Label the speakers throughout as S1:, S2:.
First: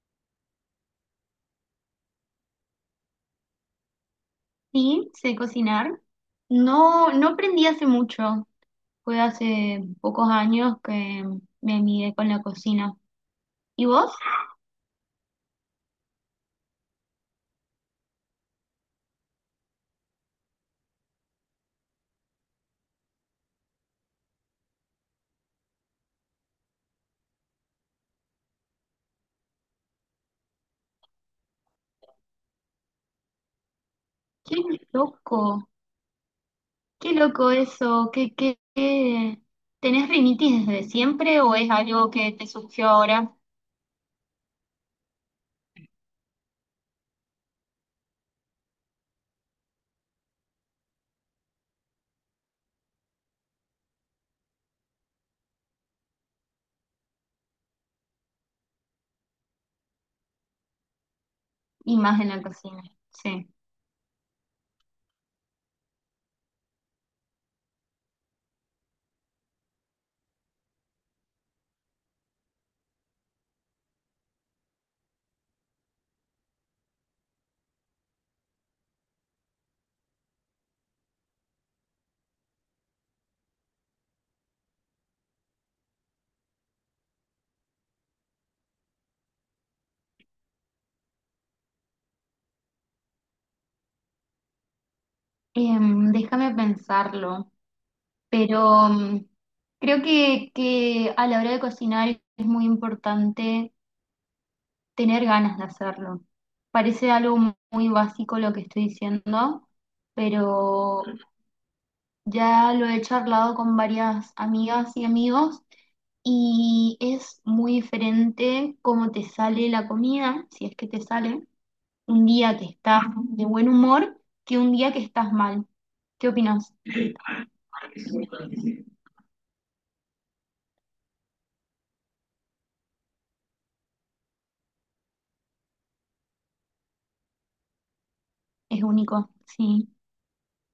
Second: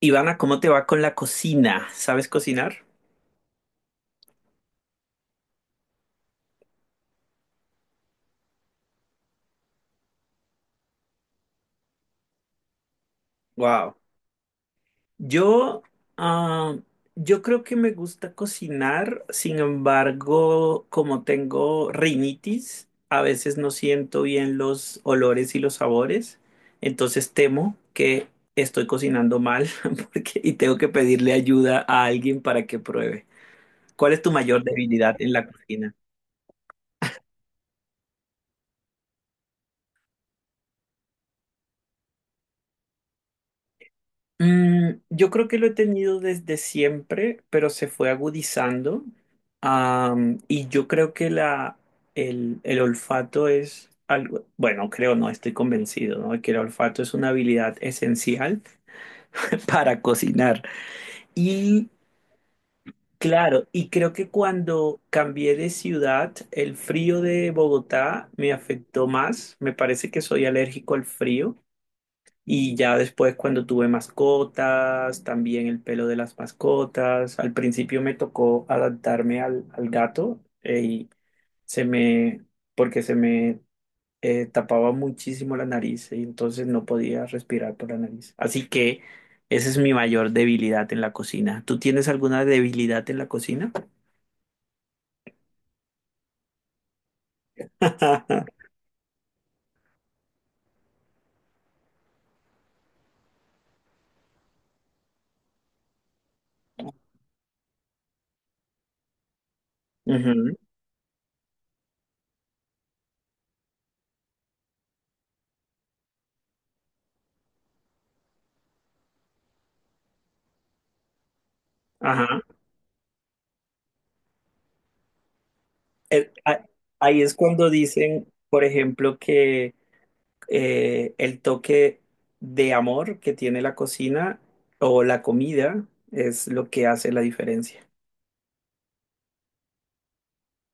S1: Ivana, ¿cómo te va con la cocina? ¿Sabes cocinar?
S2: Sí, sé cocinar. No, no aprendí hace mucho. Fue hace pocos años que me amigué con la cocina. ¿Y
S1: Wow.
S2: vos?
S1: Yo, ah, yo creo que me gusta cocinar, sin embargo, como tengo rinitis, a veces no siento bien los olores y los sabores, entonces temo que estoy cocinando mal y tengo que pedirle ayuda a alguien para que pruebe. ¿Cuál es tu
S2: Qué
S1: mayor debilidad en la
S2: loco,
S1: cocina?
S2: qué loco eso. ¿Tenés rinitis desde siempre o es algo que te surgió ahora
S1: Yo creo que lo he tenido desde siempre, pero se fue agudizando. Y yo creo que el olfato es algo, bueno, creo, no estoy convencido, ¿no? Que el olfato es una habilidad esencial para cocinar. Y
S2: y más en la cocina? Sí.
S1: claro, y creo que cuando cambié de ciudad, el frío de Bogotá me afectó más. Me parece que soy alérgico al frío. Y ya después cuando tuve mascotas, también el pelo de las mascotas. Al principio me tocó adaptarme al gato y se me, porque se me tapaba muchísimo la nariz y entonces no podía respirar por la nariz. Así que esa es mi mayor debilidad en la cocina. ¿Tú tienes alguna debilidad en la cocina?
S2: Déjame pensarlo. Pero creo que a la hora de cocinar es muy importante tener ganas de hacerlo. Parece algo muy básico lo que estoy diciendo,
S1: Ujú.
S2: pero ya lo he charlado con varias amigas y amigos, y es muy diferente cómo te sale la comida, si es que te sale, un
S1: Ajá.
S2: día que estás de buen humor que un día que estás mal. ¿Qué
S1: Eh, a-
S2: opinas?
S1: ahí es cuando dicen, por ejemplo, que el toque de amor que tiene la cocina o la comida es lo que hace la diferencia.
S2: Es único, sí.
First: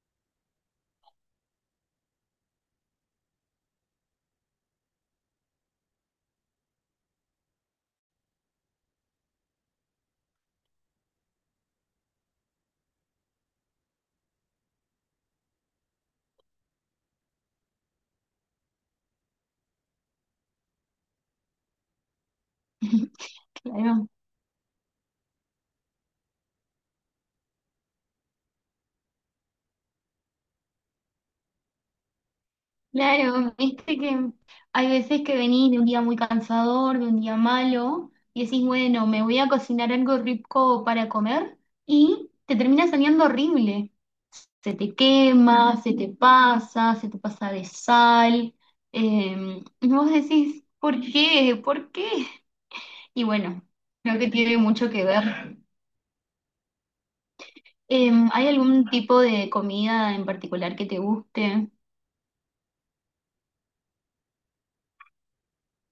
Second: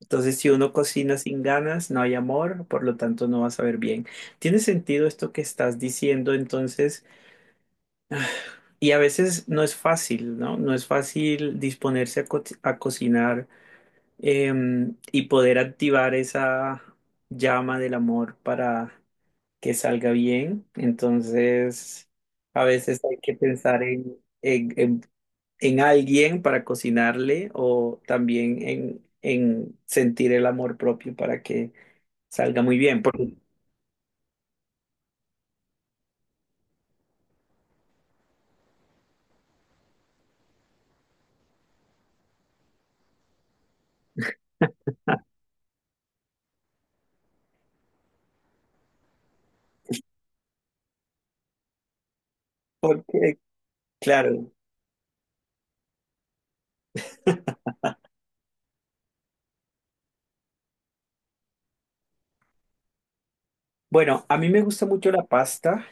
S1: Entonces, si uno cocina sin ganas, no hay amor, por lo tanto no va a saber bien. Tiene sentido esto que estás diciendo, entonces, y a veces no es fácil, ¿no? No es fácil disponerse a, co- a cocinar y poder activar esa llama del amor para que salga bien. Entonces, a veces hay que pensar
S2: Claro.
S1: en alguien para cocinarle o también en sentir el amor propio para que salga muy bien.
S2: Claro, viste que hay veces que venís de un día muy cansador, de un día malo, y decís, bueno, me voy a cocinar algo rico para comer, y te termina saliendo horrible. Se te quema, se te pasa de sal. Y vos decís, ¿por qué? ¿Por qué? Y
S1: Porque,
S2: bueno, creo que
S1: claro,
S2: tiene mucho que ver. ¿Hay algún tipo de comida en particular que te guste?
S1: bueno, a mí me gusta mucho la pasta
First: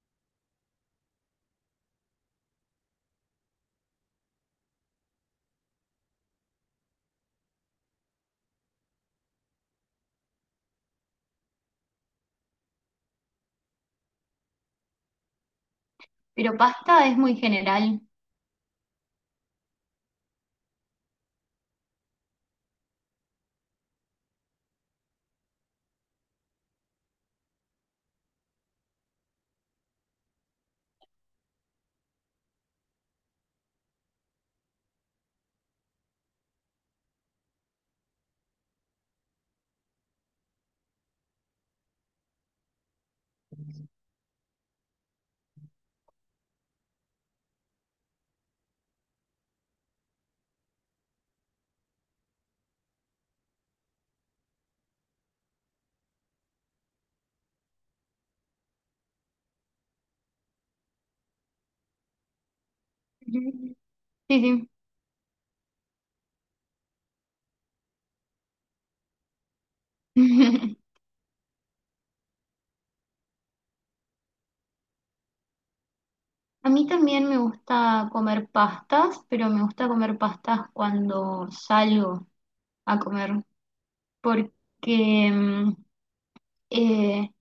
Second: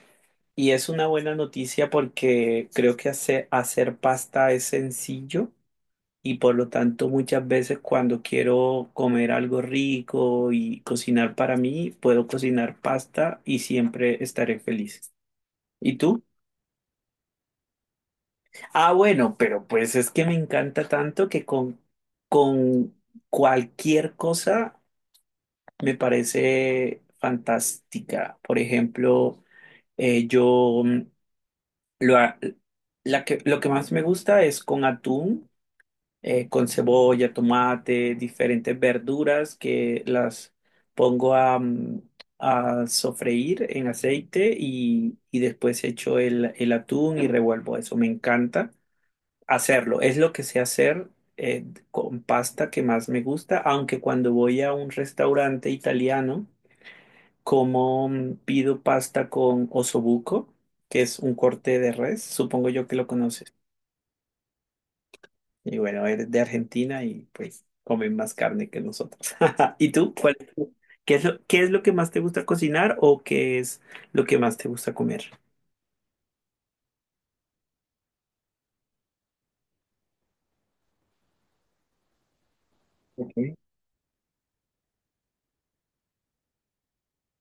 S1: y es una buena noticia porque creo que hacer pasta es sencillo. Y por lo tanto muchas veces cuando quiero comer algo rico y cocinar para mí, puedo cocinar pasta y siempre estaré feliz. ¿Y tú?
S2: Pero pasta es muy general.
S1: Ah, bueno, pero pues es que me encanta tanto que con cualquier cosa me parece fantástica. Por ejemplo, yo mm, lo, ha- la que, lo que más me gusta es con atún con cebolla, tomate, diferentes verduras que las pongo a sofreír en aceite y después echo el atún y revuelvo eso. Me encanta hacerlo. Es lo que sé hacer con pasta que más me gusta, aunque cuando voy a un restaurante italiano, como pido pasta con osobuco, que es un corte de res, supongo yo que lo conoces.
S2: Ujú. Sí, sí.
S1: Y bueno, eres de Argentina y pues comen más carne que nosotros. ¿Y tú? ¿Cuál ¿Qué es lo que más te gusta cocinar o qué es lo que más te gusta comer?
S2: A mí también me gusta comer pastas, pero me gusta comer pastas cuando salgo a comer,
S1: Ok.
S2: porque eh,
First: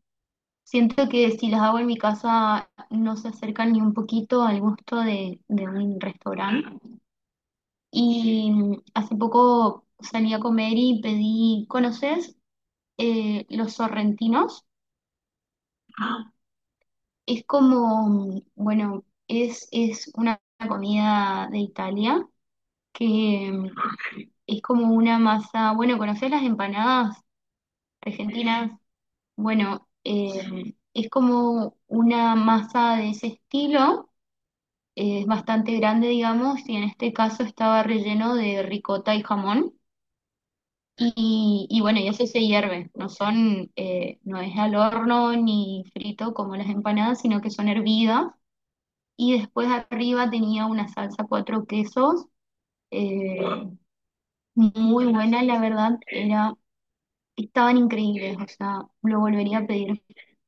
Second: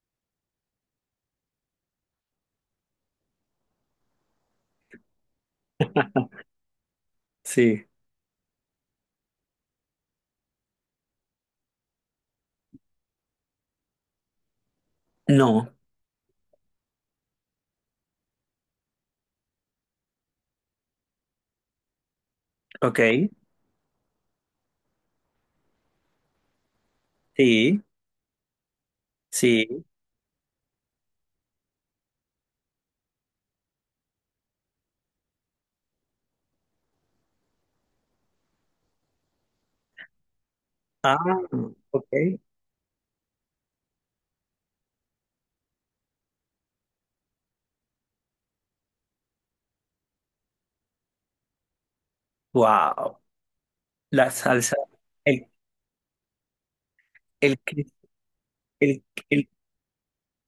S2: siento que si las hago en mi casa no se acercan ni un poquito al gusto de un restaurante.
S1: Sí.
S2: Y hace poco salí a comer y pedí, ¿conoces los sorrentinos?
S1: No.
S2: Es como, bueno, es una comida de Italia
S1: Ok.
S2: que es como una masa, bueno, ¿conocés las empanadas
S1: Sí.
S2: argentinas?
S1: Sí.
S2: Bueno, es como una masa de ese estilo, es bastante grande, digamos, y en este caso estaba relleno de ricota y jamón.
S1: Ah,
S2: Y bueno, y eso
S1: ok.
S2: se hierve, no son, no es al horno ni frito como las empanadas, sino que son hervidas. Y después arriba tenía una salsa cuatro quesos,
S1: Wow.
S2: eh,
S1: La salsa.
S2: muy buena,
S1: El,
S2: la verdad, era.
S1: el,
S2: Estaban
S1: que-
S2: increíbles, o sea,
S1: el,
S2: lo
S1: el,
S2: volvería a pedir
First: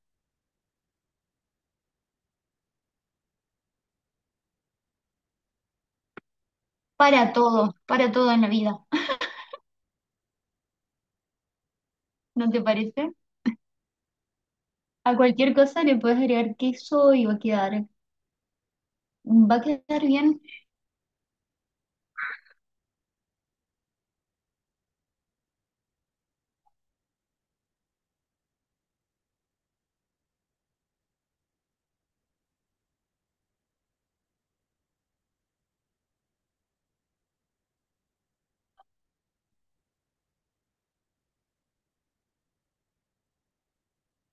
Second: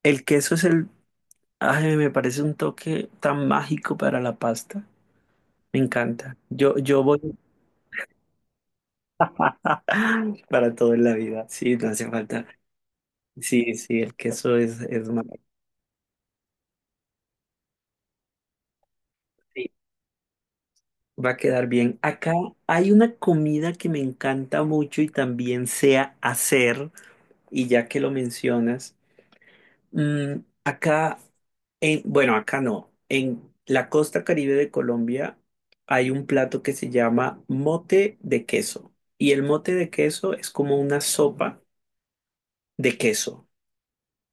S1: el queso es el. Ay, me parece un toque tan mágico para la pasta. Me encanta. Yo voy
S2: para todo en la vida,
S1: para todo en la vida. Sí, no hace falta.
S2: ¿no te parece?
S1: Sí, sí, el queso es
S2: A
S1: más.
S2: cualquier cosa le puedes agregar queso y va a
S1: Sí,
S2: quedar bien.
S1: va a quedar bien. Acá hay una comida que me encanta mucho y también sé hacer, y ya que lo mencionas, mm, acá, bueno, acá no, en la costa Caribe de Colombia hay un plato que se llama mote de queso, y el mote de queso es como una sopa de queso.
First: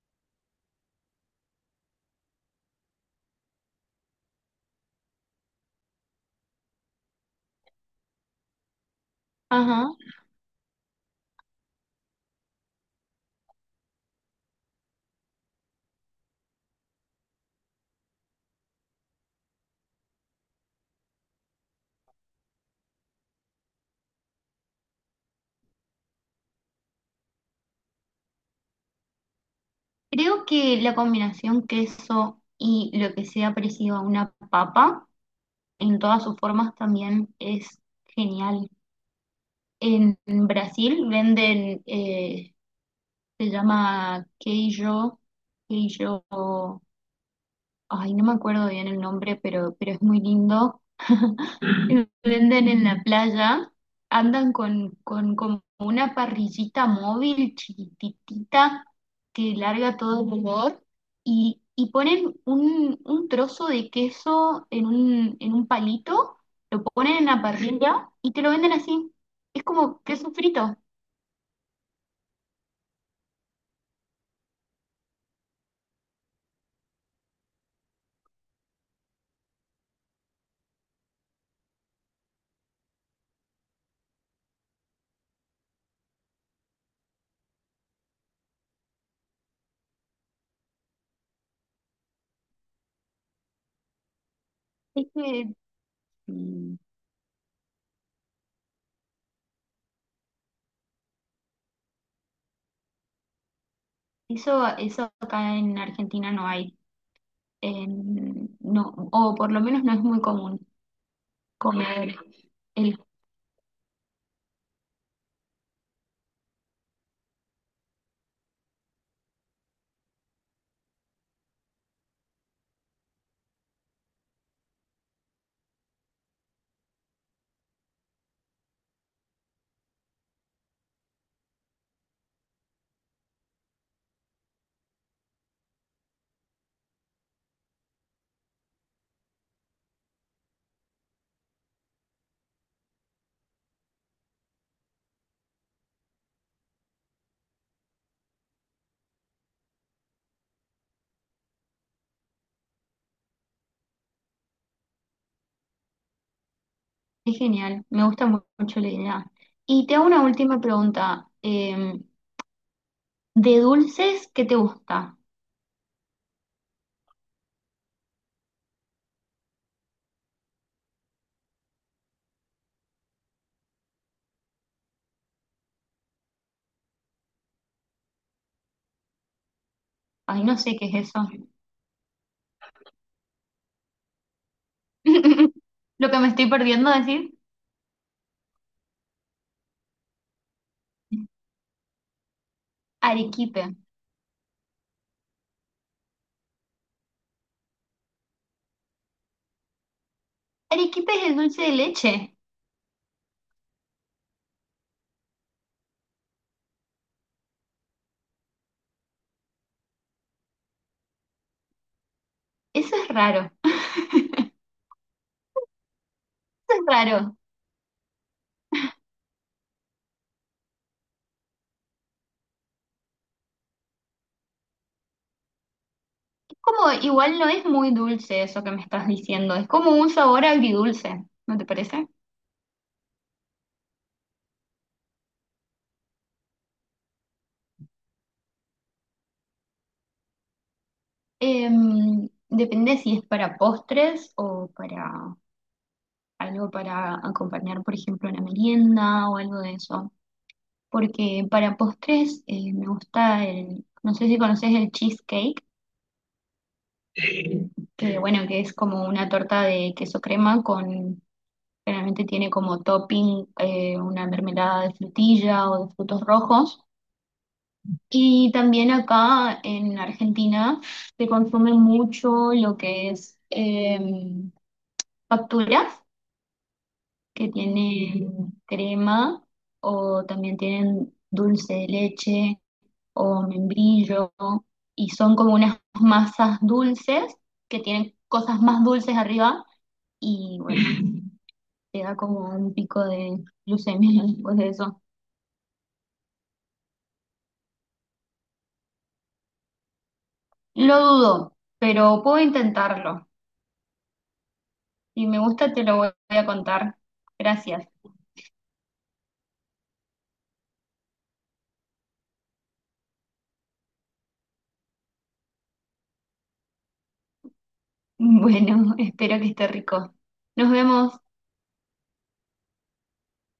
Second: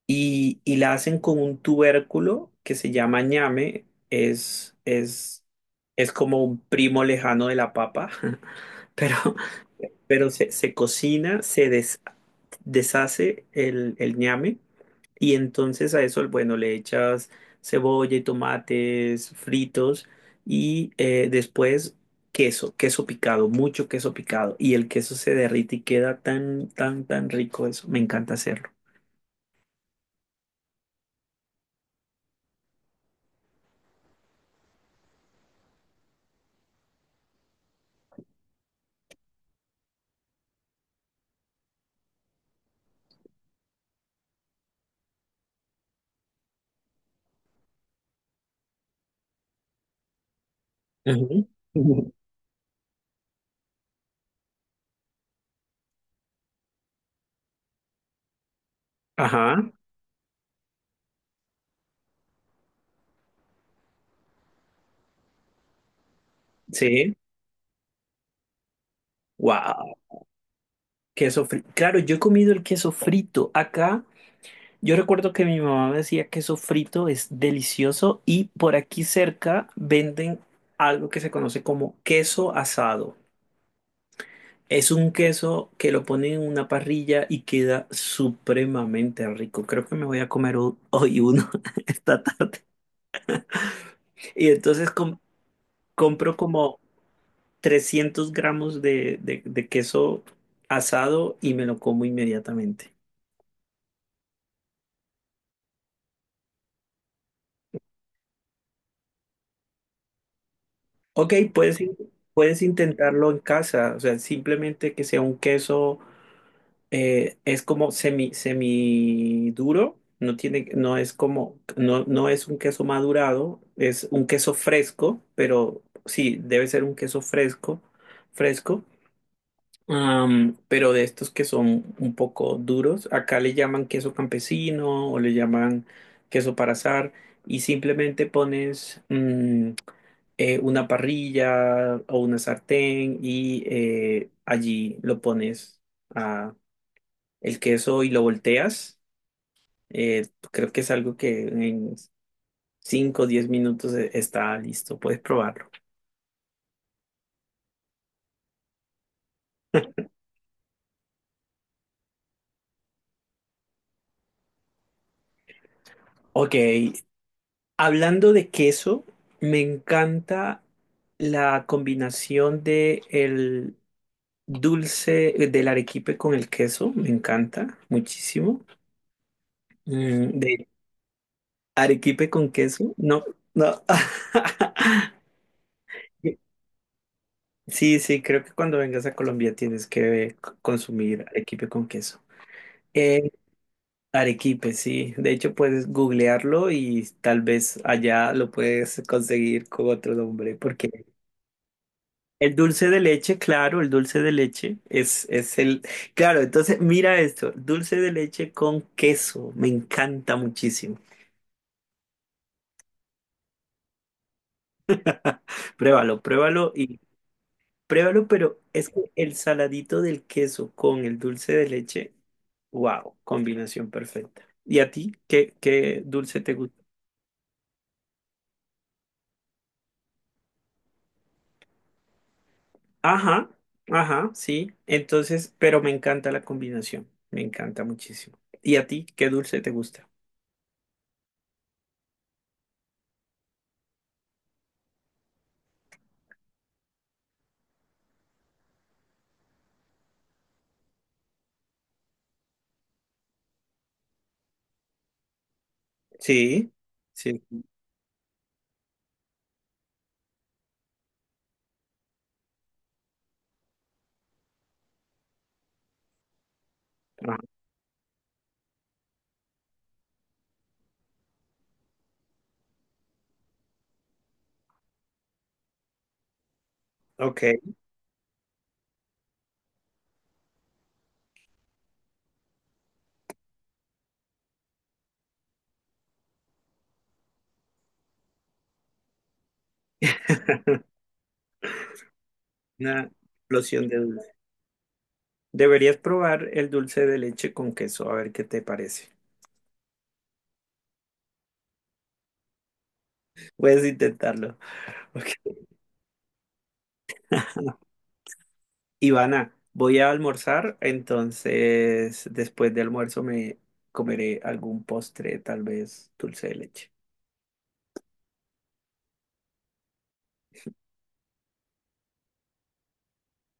S1: Y la hacen con un tubérculo que se llama ñame, es como un primo lejano de la papa, pero,
S2: Ajá.
S1: pero se cocina, deshace el ñame y entonces a eso, bueno, le echas cebolla y tomates fritos y después queso, queso picado, mucho queso picado y el queso se derrite y queda tan, tan, tan rico eso, me encanta hacerlo.
S2: Creo que la combinación queso y lo que sea parecido a una papa, en todas sus formas también es genial. En Brasil venden, se llama queijo, queijo, ay, no me acuerdo bien el nombre, pero es muy lindo,
S1: Ujú.
S2: lo venden en la playa, andan con como una parrillita móvil chiquitita que
S1: Ajá,
S2: larga todo el olor, y ponen un trozo de queso en un palito, lo
S1: sí.
S2: ponen en la parrilla y te lo venden así. Es
S1: Wow,
S2: como queso frito.
S1: queso frito. Claro, yo he comido el queso frito acá. Yo recuerdo que mi mamá me decía queso frito es delicioso y por aquí cerca venden algo que se conoce como queso asado. Es un queso que lo ponen en una parrilla y queda supremamente rico. Creo que me voy a comer hoy uno esta tarde. Y entonces
S2: Es que
S1: compro
S2: mm,
S1: como 300 gramos de queso asado y me lo como inmediatamente.
S2: Eso, eso acá en Argentina no hay. No, o por lo menos no es muy común
S1: Ok,
S2: comer
S1: puedes
S2: el.
S1: intentarlo en casa, o sea, simplemente que sea un queso, es como semi duro, no tiene, no es como, no es un queso madurado, es un queso fresco, pero sí, debe ser un queso fresco, fresco. Pero de estos que son un poco duros, acá le llaman queso campesino o le llaman queso para asar y simplemente pones una parrilla o una sartén y allí lo pones a el queso y lo volteas. Creo que es algo que en cinco o 10 minutos está listo, puedes probarlo.
S2: Es genial, me gusta mucho la idea. Y te hago una última pregunta. ¿De dulces qué te gusta?
S1: Ok, hablando de queso, me encanta la combinación de el dulce del arequipe con el queso, me encanta muchísimo.
S2: Ay, no
S1: De
S2: sé qué es eso.
S1: arequipe con queso, no, no.
S2: Lo que me estoy perdiendo decir.
S1: Sí, sí, creo que cuando vengas a Colombia tienes que consumir arequipe con queso. Eh,
S2: Arequipe.
S1: arequipe, sí. De hecho, puedes googlearlo y tal vez allá lo puedes conseguir con otro nombre, porque
S2: Arequipe es el dulce de leche.
S1: el dulce de leche, claro, el dulce de leche es el... Claro, entonces mira esto, dulce de leche con queso, me encanta muchísimo.
S2: Eso es raro. Eso
S1: Pruébalo, pruébalo
S2: es
S1: y
S2: raro.
S1: pruébalo, pero es que el saladito del queso con el dulce de leche, wow, combinación perfecta. ¿Y a ti qué dulce te
S2: Es
S1: gusta?
S2: como, igual no es muy dulce eso que me estás diciendo. Es como un sabor agridulce, ¿no te parece?
S1: Ajá, ajá, sí, entonces, pero me encanta la combinación, me encanta muchísimo. ¿Y a ti qué dulce te gusta?
S2: Depende si es para postres o para algo para acompañar, por ejemplo, una merienda o algo de eso. Porque para postres, me gusta el, no sé si conoces el cheesecake,
S1: Sí, sí,
S2: que bueno, que es como una torta de queso crema con, generalmente tiene como topping, una mermelada de frutilla o de frutos rojos.
S1: ajá,
S2: Y también acá en Argentina se consume mucho lo que es facturas
S1: ok.
S2: que tiene crema o también tienen dulce de leche o membrillo, y son como unas masas dulces que tienen cosas más dulces arriba, y bueno, te da como un
S1: Una
S2: pico de
S1: explosión de
S2: glucemia
S1: dulce.
S2: después de eso.
S1: Deberías probar el dulce de leche con queso, a ver qué te parece.
S2: Lo dudo, pero puedo intentarlo.
S1: Puedes intentarlo.
S2: Si me
S1: Ok.
S2: gusta te lo voy a contar. Gracias.
S1: Ivana, voy a almorzar, entonces después de almuerzo me comeré algún postre, tal vez dulce de leche.
S2: Bueno, espero que esté rico. Nos vemos.